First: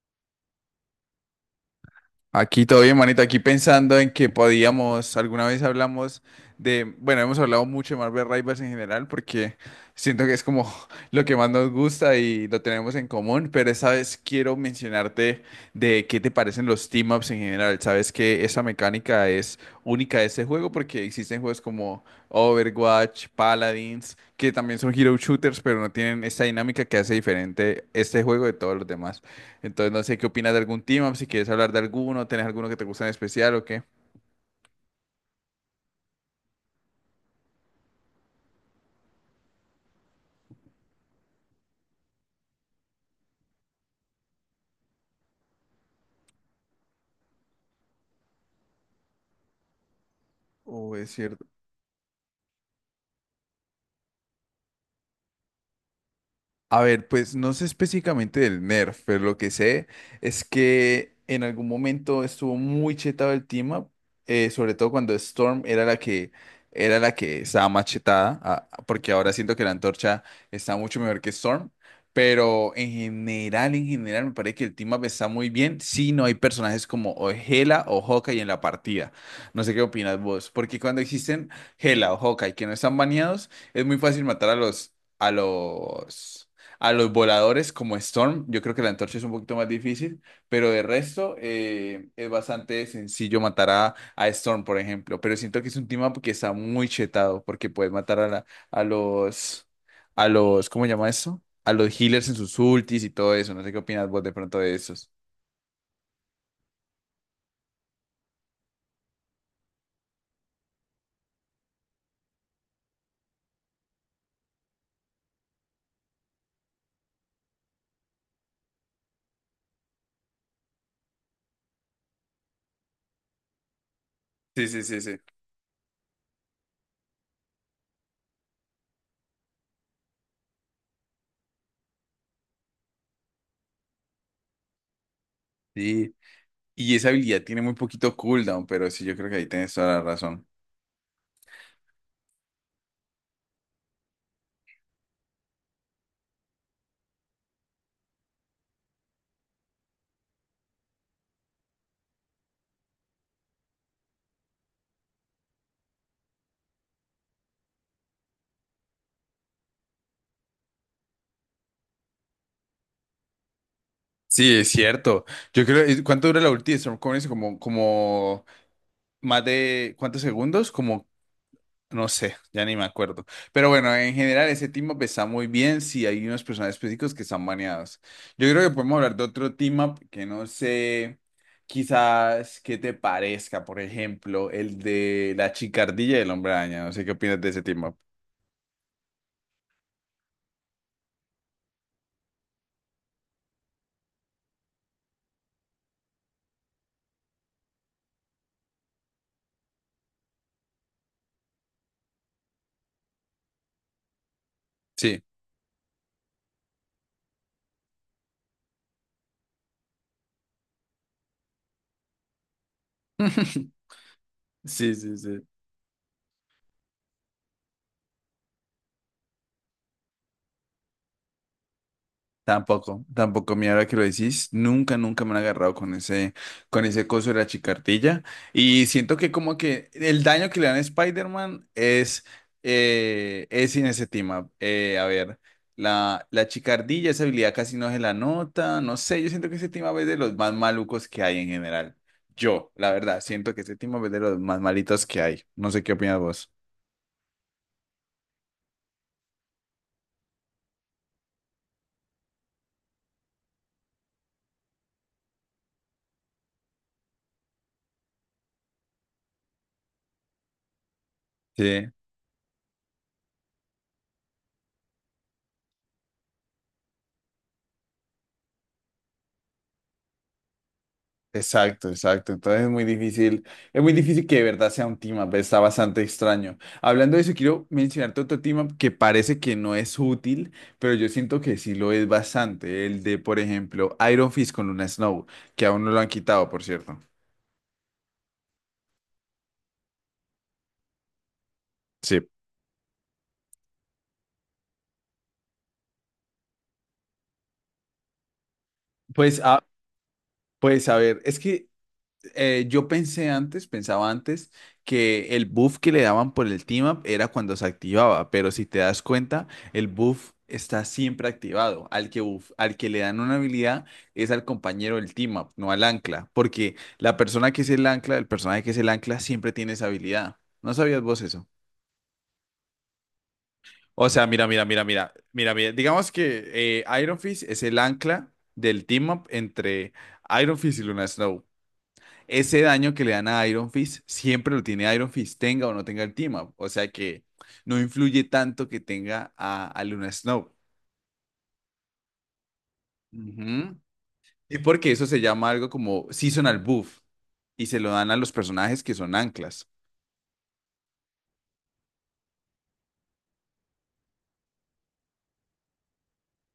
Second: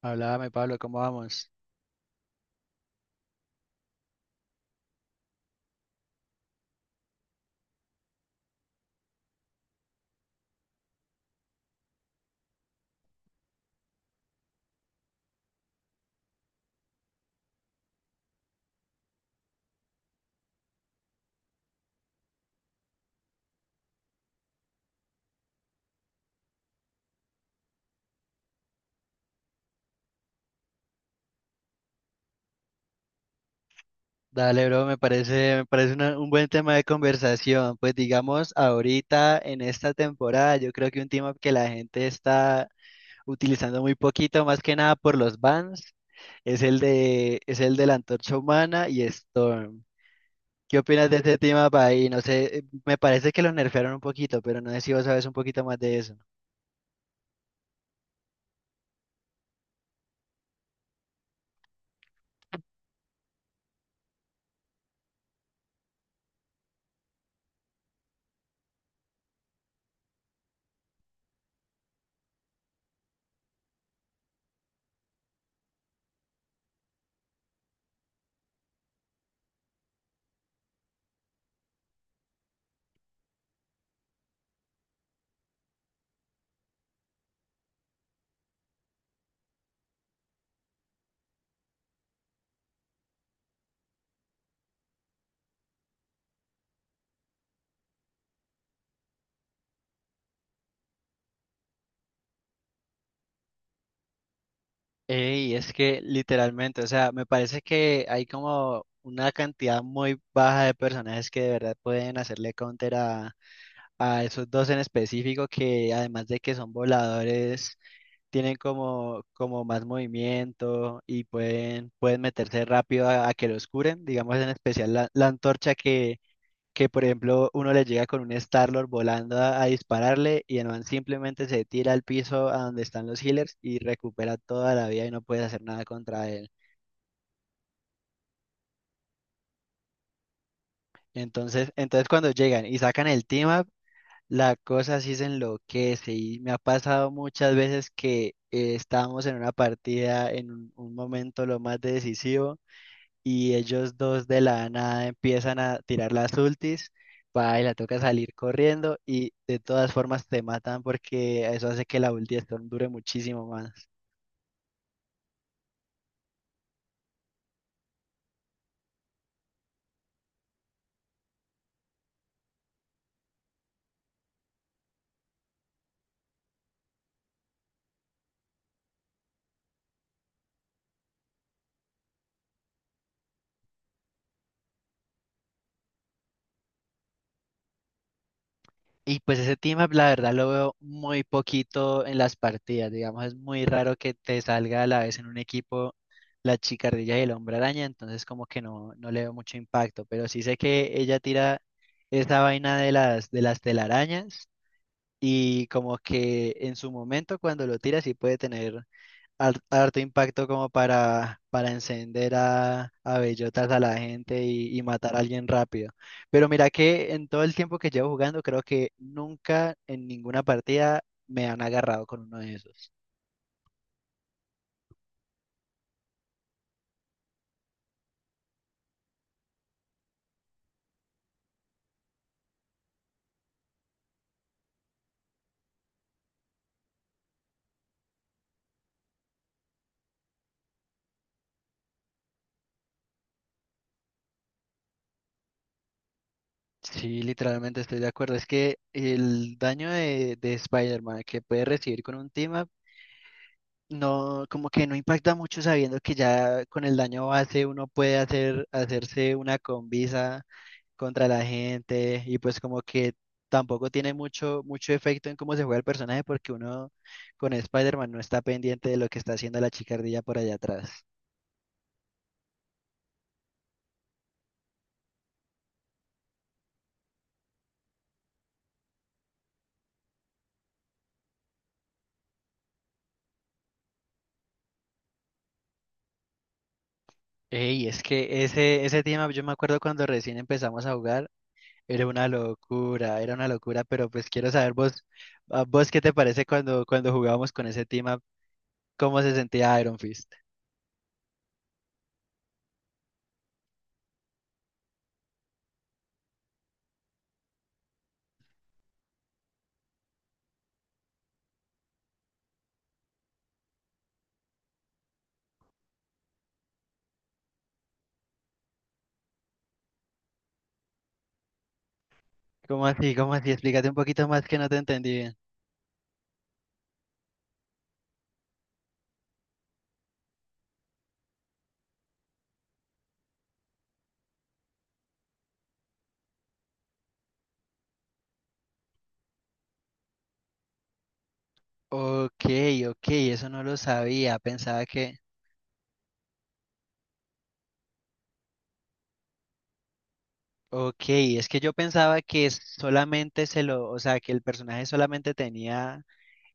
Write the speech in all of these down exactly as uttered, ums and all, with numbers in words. Háblame, Pablo, ¿cómo vamos? Aquí todo bien, manito. Aquí pensando en que podíamos, alguna vez hablamos de, bueno, hemos hablado mucho de Marvel Rivals en general porque siento que es como lo que más nos gusta y lo tenemos en común, pero esta vez quiero mencionarte de qué te parecen los team-ups en general. Sabes que esa mecánica es única de este juego porque existen juegos como Overwatch, Paladins, que también son hero shooters, pero no tienen esta dinámica que hace diferente este juego de todos los demás. Entonces, no sé qué opinas de algún team up, si quieres hablar de alguno, tenés alguno que te gusta en especial o qué. Dale, bro, me parece, me parece una- un buen tema de conversación. Pues digamos, ahorita en esta temporada, yo creo que un tema que la gente está utilizando muy poquito, más que nada por los bans, es el de, es el de la Antorcha Humana y Storm. ¿Qué Oh, opinas es de este cierto. tema, ahí? No sé, eh, me parece que lo nerfearon un poquito, pero no sé si vos sabes un poquito más de eso. A ver, pues no sé específicamente del nerf, pero lo que sé es que en algún momento estuvo muy chetado el team up, eh, sobre todo cuando Storm era la que era la que estaba más chetada, ah, ah, porque ahora siento que la antorcha está mucho mejor que Storm, pero en general, en general me parece que el team up está muy bien si no hay personajes como o Hela o Hawkeye en la partida. No sé qué opinas vos, porque cuando existen Hela o Hawkeye que no están baneados, es muy fácil matar a los a los a los voladores como Storm, yo creo que la antorcha es un poquito más difícil, pero de resto eh, es bastante sencillo matar a, a Storm, por ejemplo. Pero siento que es un team up que está muy chetado, porque puedes matar a, la- a los, a los, ¿cómo se llama eso? A los healers en sus ultis y todo eso. No sé qué opinas vos de pronto de esos. Y es que literalmente, o sea, me parece que hay como una cantidad muy baja de personajes que de verdad pueden hacerle counter a, a esos dos en específico que, además de que son voladores, tienen como, como más movimiento y pueden, pueden meterse rápido a, a que los curen, digamos en Sí, sí, especial sí, la, sí. la antorcha que que por ejemplo uno le llega con un Star-Lord volando a, a dispararle y el man simplemente se tira al piso a donde están los healers y recupera toda la vida y no puedes hacer nada Sí. contra él. Y esa habilidad tiene muy poquito cooldown, pero sí, yo creo que ahí tienes toda la razón. Entonces, entonces cuando llegan y sacan el team up, la cosa sí se enloquece y me ha pasado muchas veces que eh, estábamos en una partida en un, un momento lo más decisivo y ellos dos de la nada empiezan a tirar las ultis, va y la toca salir corriendo y de todas formas te matan porque eso hace que la ulti de Storm dure muchísimo más. Sí, es cierto. Yo creo, ¿cuánto dura la ulti de Storm? Como, como más de cuántos segundos, como no sé, ya ni me acuerdo. Pero bueno, en general ese team up está muy bien si hay unos personajes específicos que están baneados. Yo creo que podemos hablar de otro team up que no sé, quizás que te parezca, por ejemplo, el de la chicardilla y el hombre araña. No sé qué opinas de ese team up. Y pues ese team up la verdad lo veo muy poquito en las partidas, digamos, es muy raro que te salga a la vez en un equipo la chicardilla y el hombre araña, entonces como que no, no le veo mucho impacto, pero sí sé que ella tira esa vaina de las, de las telarañas. Sí. Y como que en su momento cuando lo tira sí puede tener har- harto impacto como para, para encender a, a bellotas a la gente y, y Sí, matar sí, a alguien sí. rápido. Pero mira que en todo el tiempo que llevo jugando creo que nunca en ninguna partida me han agarrado con uno de esos. Tampoco, tampoco, mira, ahora que lo decís, nunca, nunca me han agarrado con ese, con ese coso de la chicardilla. Y siento que como que el daño que le dan a Spider-Man es, eh, es inestimable. Eh, a ver, la, la chicardilla, esa habilidad casi no se la nota, no sé, yo siento que ese team es de los más malucos que hay en general. Yo, la verdad, siento que ese team es de los más malitos que hay. No sé qué opinas vos. Sí, literalmente estoy de acuerdo. Es que el daño de, de Spider-Man que puede recibir con un team no, como que no impacta mucho sabiendo que ya con el daño base uno puede hacer, hacerse una combisa contra la Sí. gente y pues como que tampoco tiene mucho, mucho efecto en cómo se juega el personaje porque uno con Spider-Man no está pendiente de lo que está haciendo la chicardilla por allá atrás. Exacto, exacto. Entonces es muy difícil, es muy difícil que de verdad sea un team up, está bastante extraño. Hablando de eso, quiero mencionarte otro team up que parece que no es útil, pero yo siento que sí lo es bastante. El de, por ejemplo, Iron Fist con Luna Snow, que aún no lo han quitado, por cierto. Ey, es que ese, ese tema, yo me acuerdo cuando recién empezamos a jugar, era Sí. una locura, era una locura, pero pues quiero saber vos, a vos qué te parece cuando, cuando jugábamos con ese tema, cómo se Pues, ah, sentía Iron Fist. pues a ver, es que eh, yo pensé antes, pensaba antes, que el buff que le daban por el team up era cuando se activaba, pero si te das cuenta, el buff está siempre activado. Al que, buff- al que le dan una habilidad es al compañero del team up, no al ancla, porque la persona que es el ancla, el personaje que es el ancla, siempre tiene esa habilidad. ¿No sabías vos eso? ¿Cómo así? ¿Cómo así? Explícate un O poquito sea, más mira, que mira, no te mira, entendí mira, bien. mira, mira. Digamos que eh, Iron Fist es el ancla del team up entre Iron Fist y Luna Snow. Ese daño que le dan a Iron Fist siempre lo tiene Iron Fist, tenga o no tenga el team up. O sea que no influye tanto que tenga a, a Luna Snow. Ok, ok, eso no lo Ujú. sabía. Y Pensaba porque eso que... se llama algo como seasonal buff y se lo dan a los personajes que son anclas. Ok, es que yo pensaba que solamente se lo... O sea, que el personaje solamente tenía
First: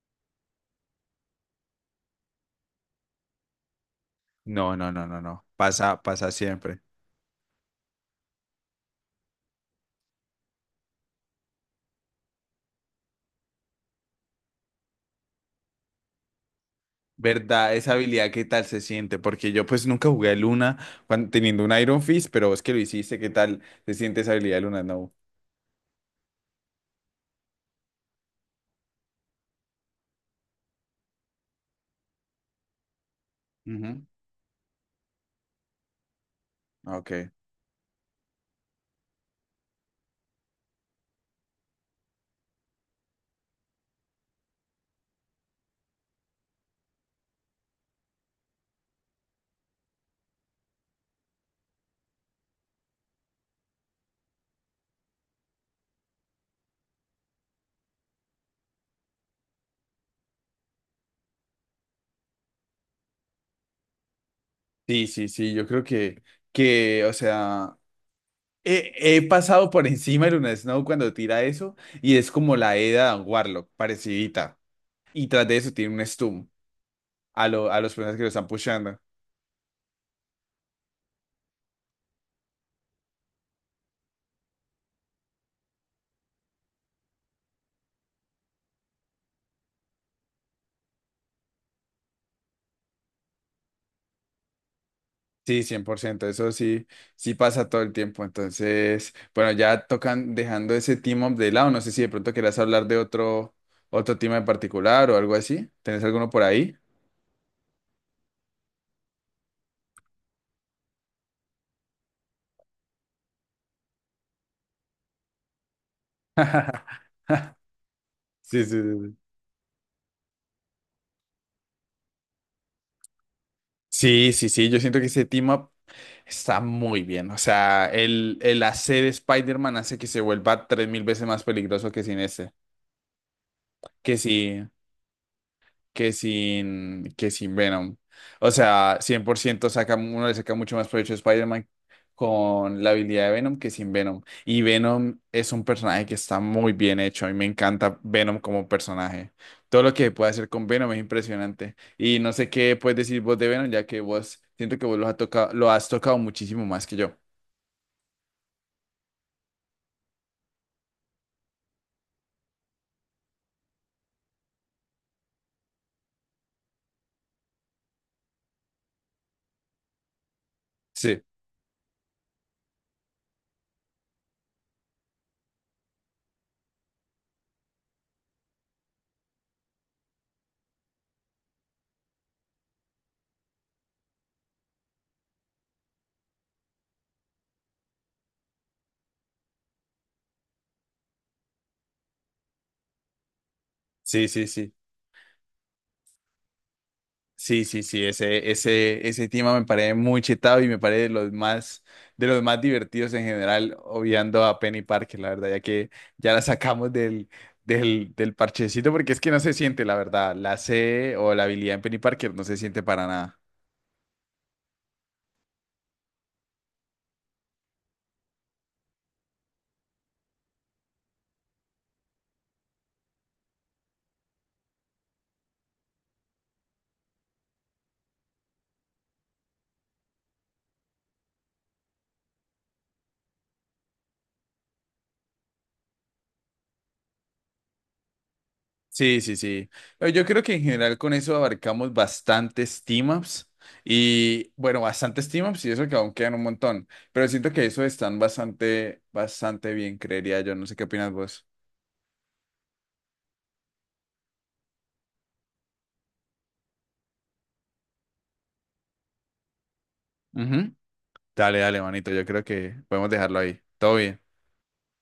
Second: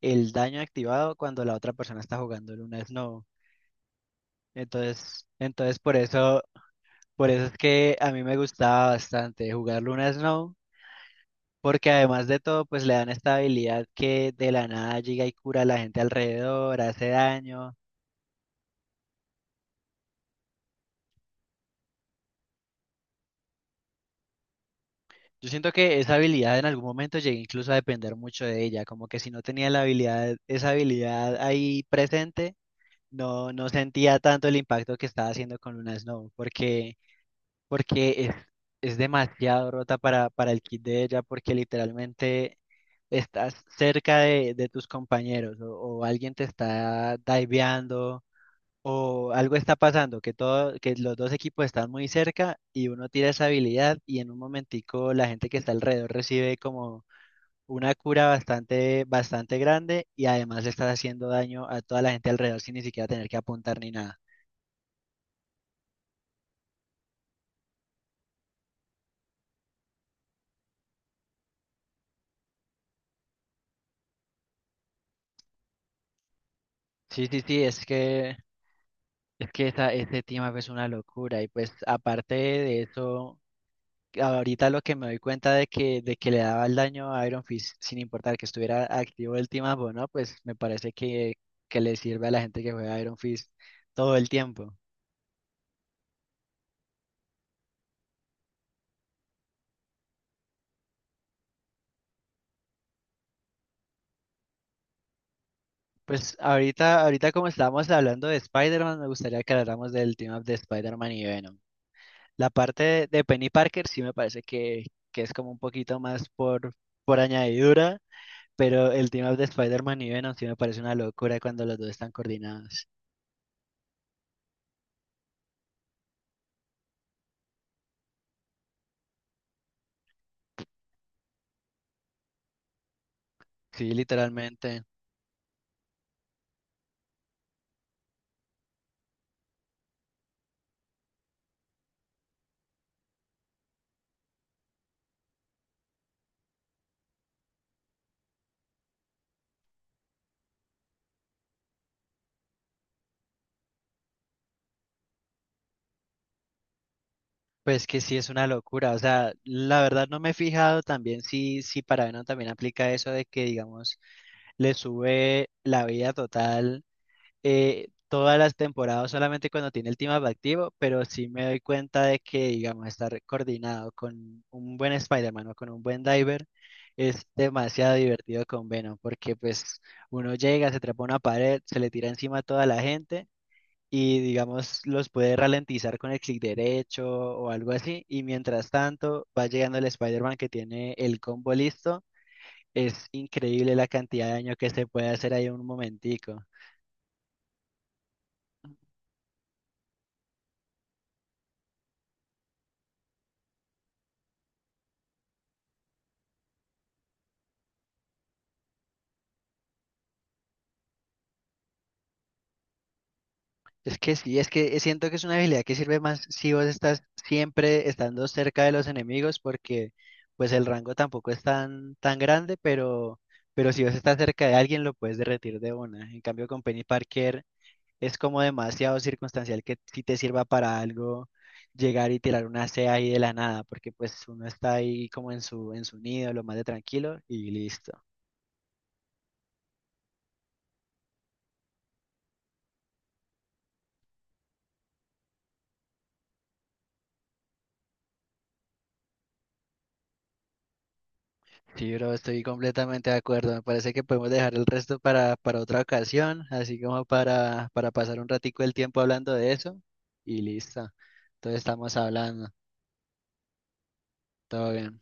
el daño activado cuando la otra persona está jugando el una no. No, no, no, no, Entonces, no. entonces por Pasa, pasa eso, siempre. por eso es que a mí me gustaba bastante jugar Luna Snow, porque además de todo, pues le dan esta habilidad que de la nada llega y cura a la gente alrededor, hace ¿Verdad? daño. Esa habilidad, ¿qué tal se siente? Porque yo pues nunca jugué a Luna cuan- teniendo un Iron Fist, pero vos que lo hiciste, ¿qué tal se siente esa habilidad de Luna? No. Yo siento que esa habilidad en algún momento llegué incluso a depender mucho de ella, como que si no tenía la habilidad, esa habilidad ahí presente, no, no Ujú. sentía tanto el impacto que estaba haciendo con Luna Snow, porque, Ok. porque es, es demasiado rota para, para el kit de ella, porque literalmente estás cerca de, de tus compañeros o, o alguien te está diveando o algo está pasando, que todo, que los dos equipos están muy cerca y uno tira esa habilidad y en un momentico la gente que está alrededor recibe como una cura bastante, bastante grande y además le estás haciendo daño a toda la gente alrededor sin ni siquiera tener que apuntar ni nada. Sí, sí, sí, yo creo que, que o sea, he, he pasado por encima de Luna Snow cuando tira eso y es como la Eda Warlock, parecidita. Y tras de eso tiene un stun Sí, sí, a, sí, lo- a es los personas que lo que, están pushando. es que esa, ese tema pues, es una locura y pues aparte de eso. Ahorita lo que me doy cuenta de que, de que le daba el daño a Iron Fist, sin importar que estuviera activo el team up o no, pues me parece que, que le sirve a la gente que juega Iron Fist todo el tiempo. Sí, cien por ciento. Eso sí, sí pasa todo el tiempo. Entonces, bueno, ya tocan dejando ese team up de lado. No sé si de pronto quieras hablar de otro, otro team en particular o algo así. ¿Tenés alguno Pues por ahí? ahorita, ahorita como estábamos hablando de Spider-Man, me gustaría que habláramos del team up de Spider-Man y Venom. La parte de, de Penny Parker sí me parece que, que es como un poquito más por, por añadidura, Sí, sí, pero el sí. team up de Spider-Man y Venom sí me parece una locura cuando los dos están coordinados. Sí, sí, sí, sí, yo siento que ese team up está muy bien. O sea, el, el hacer Spider-Man hace que se vuelva tres mil veces más peligroso que sin ese Sí, que si, literalmente. que sin, que sin Venom. O sea, cien por ciento saca, uno le saca mucho más provecho a Spider-Man con la habilidad de Venom que sin Venom. Y Venom es un personaje que está muy bien hecho. A mí me encanta Venom como personaje. Todo lo que puede hacer con Venom es impresionante. Y no sé qué puedes decir vos de Venom, ya que vos siento que vos lo has tocado, lo has tocado muchísimo más que yo. Pues que sí es una locura, o sea, la verdad no me he fijado también si, si para Venom también aplica eso de que, digamos, le sube la vida total eh, todas las temporadas solamente cuando tiene el team up activo, pero sí me doy cuenta de que, digamos, estar coordinado con un buen Spider-Man o con un buen Diver es demasiado divertido con Venom, porque pues uno llega, se trepa a una pared, se le tira encima a toda la gente y digamos los puede ralentizar con el clic derecho o algo así. Y mientras tanto va llegando el Spider-Man que tiene el combo listo. Es increíble la cantidad Sí, de sí, daño que sí. se puede hacer ahí en un momentico. Sí, sí, sí. Ese, ese, ese tema me parece muy chetado y me parece de los más, de los más divertidos en general, obviando a Penny Parker, la verdad, ya que ya la sacamos del, del, del parchecito, porque es que no se siente, la verdad. La C o la habilidad en Penny Parker no se siente para nada. Es que sí, es que siento que es una habilidad que sirve más si vos estás siempre estando cerca de los enemigos porque pues el rango tampoco es tan, tan grande, pero, pero si vos estás cerca de alguien lo puedes derretir de una. En cambio con Penny Parker es como demasiado circunstancial que si te sirva para algo llegar y tirar una C ahí de la nada, porque pues uno está ahí como en su, en su nido, lo más de tranquilo y listo. Sí, sí, sí. Eh, Yo creo que en general con eso abarcamos bastantes team-ups y bueno, bastantes team-ups y eso que aún quedan un montón, pero siento que eso están bastante, bastante bien, creería yo. No sé qué opinas vos. Sí, bro, estoy completamente de acuerdo. Me parece que podemos dejar el resto para, para otra ocasión, así como para, para pasar un ratico el tiempo hablando de eso y Ujú. listo. Entonces Dale, dale, estamos manito. Yo creo hablando. que podemos dejarlo ahí. Todo bien. Todo bien.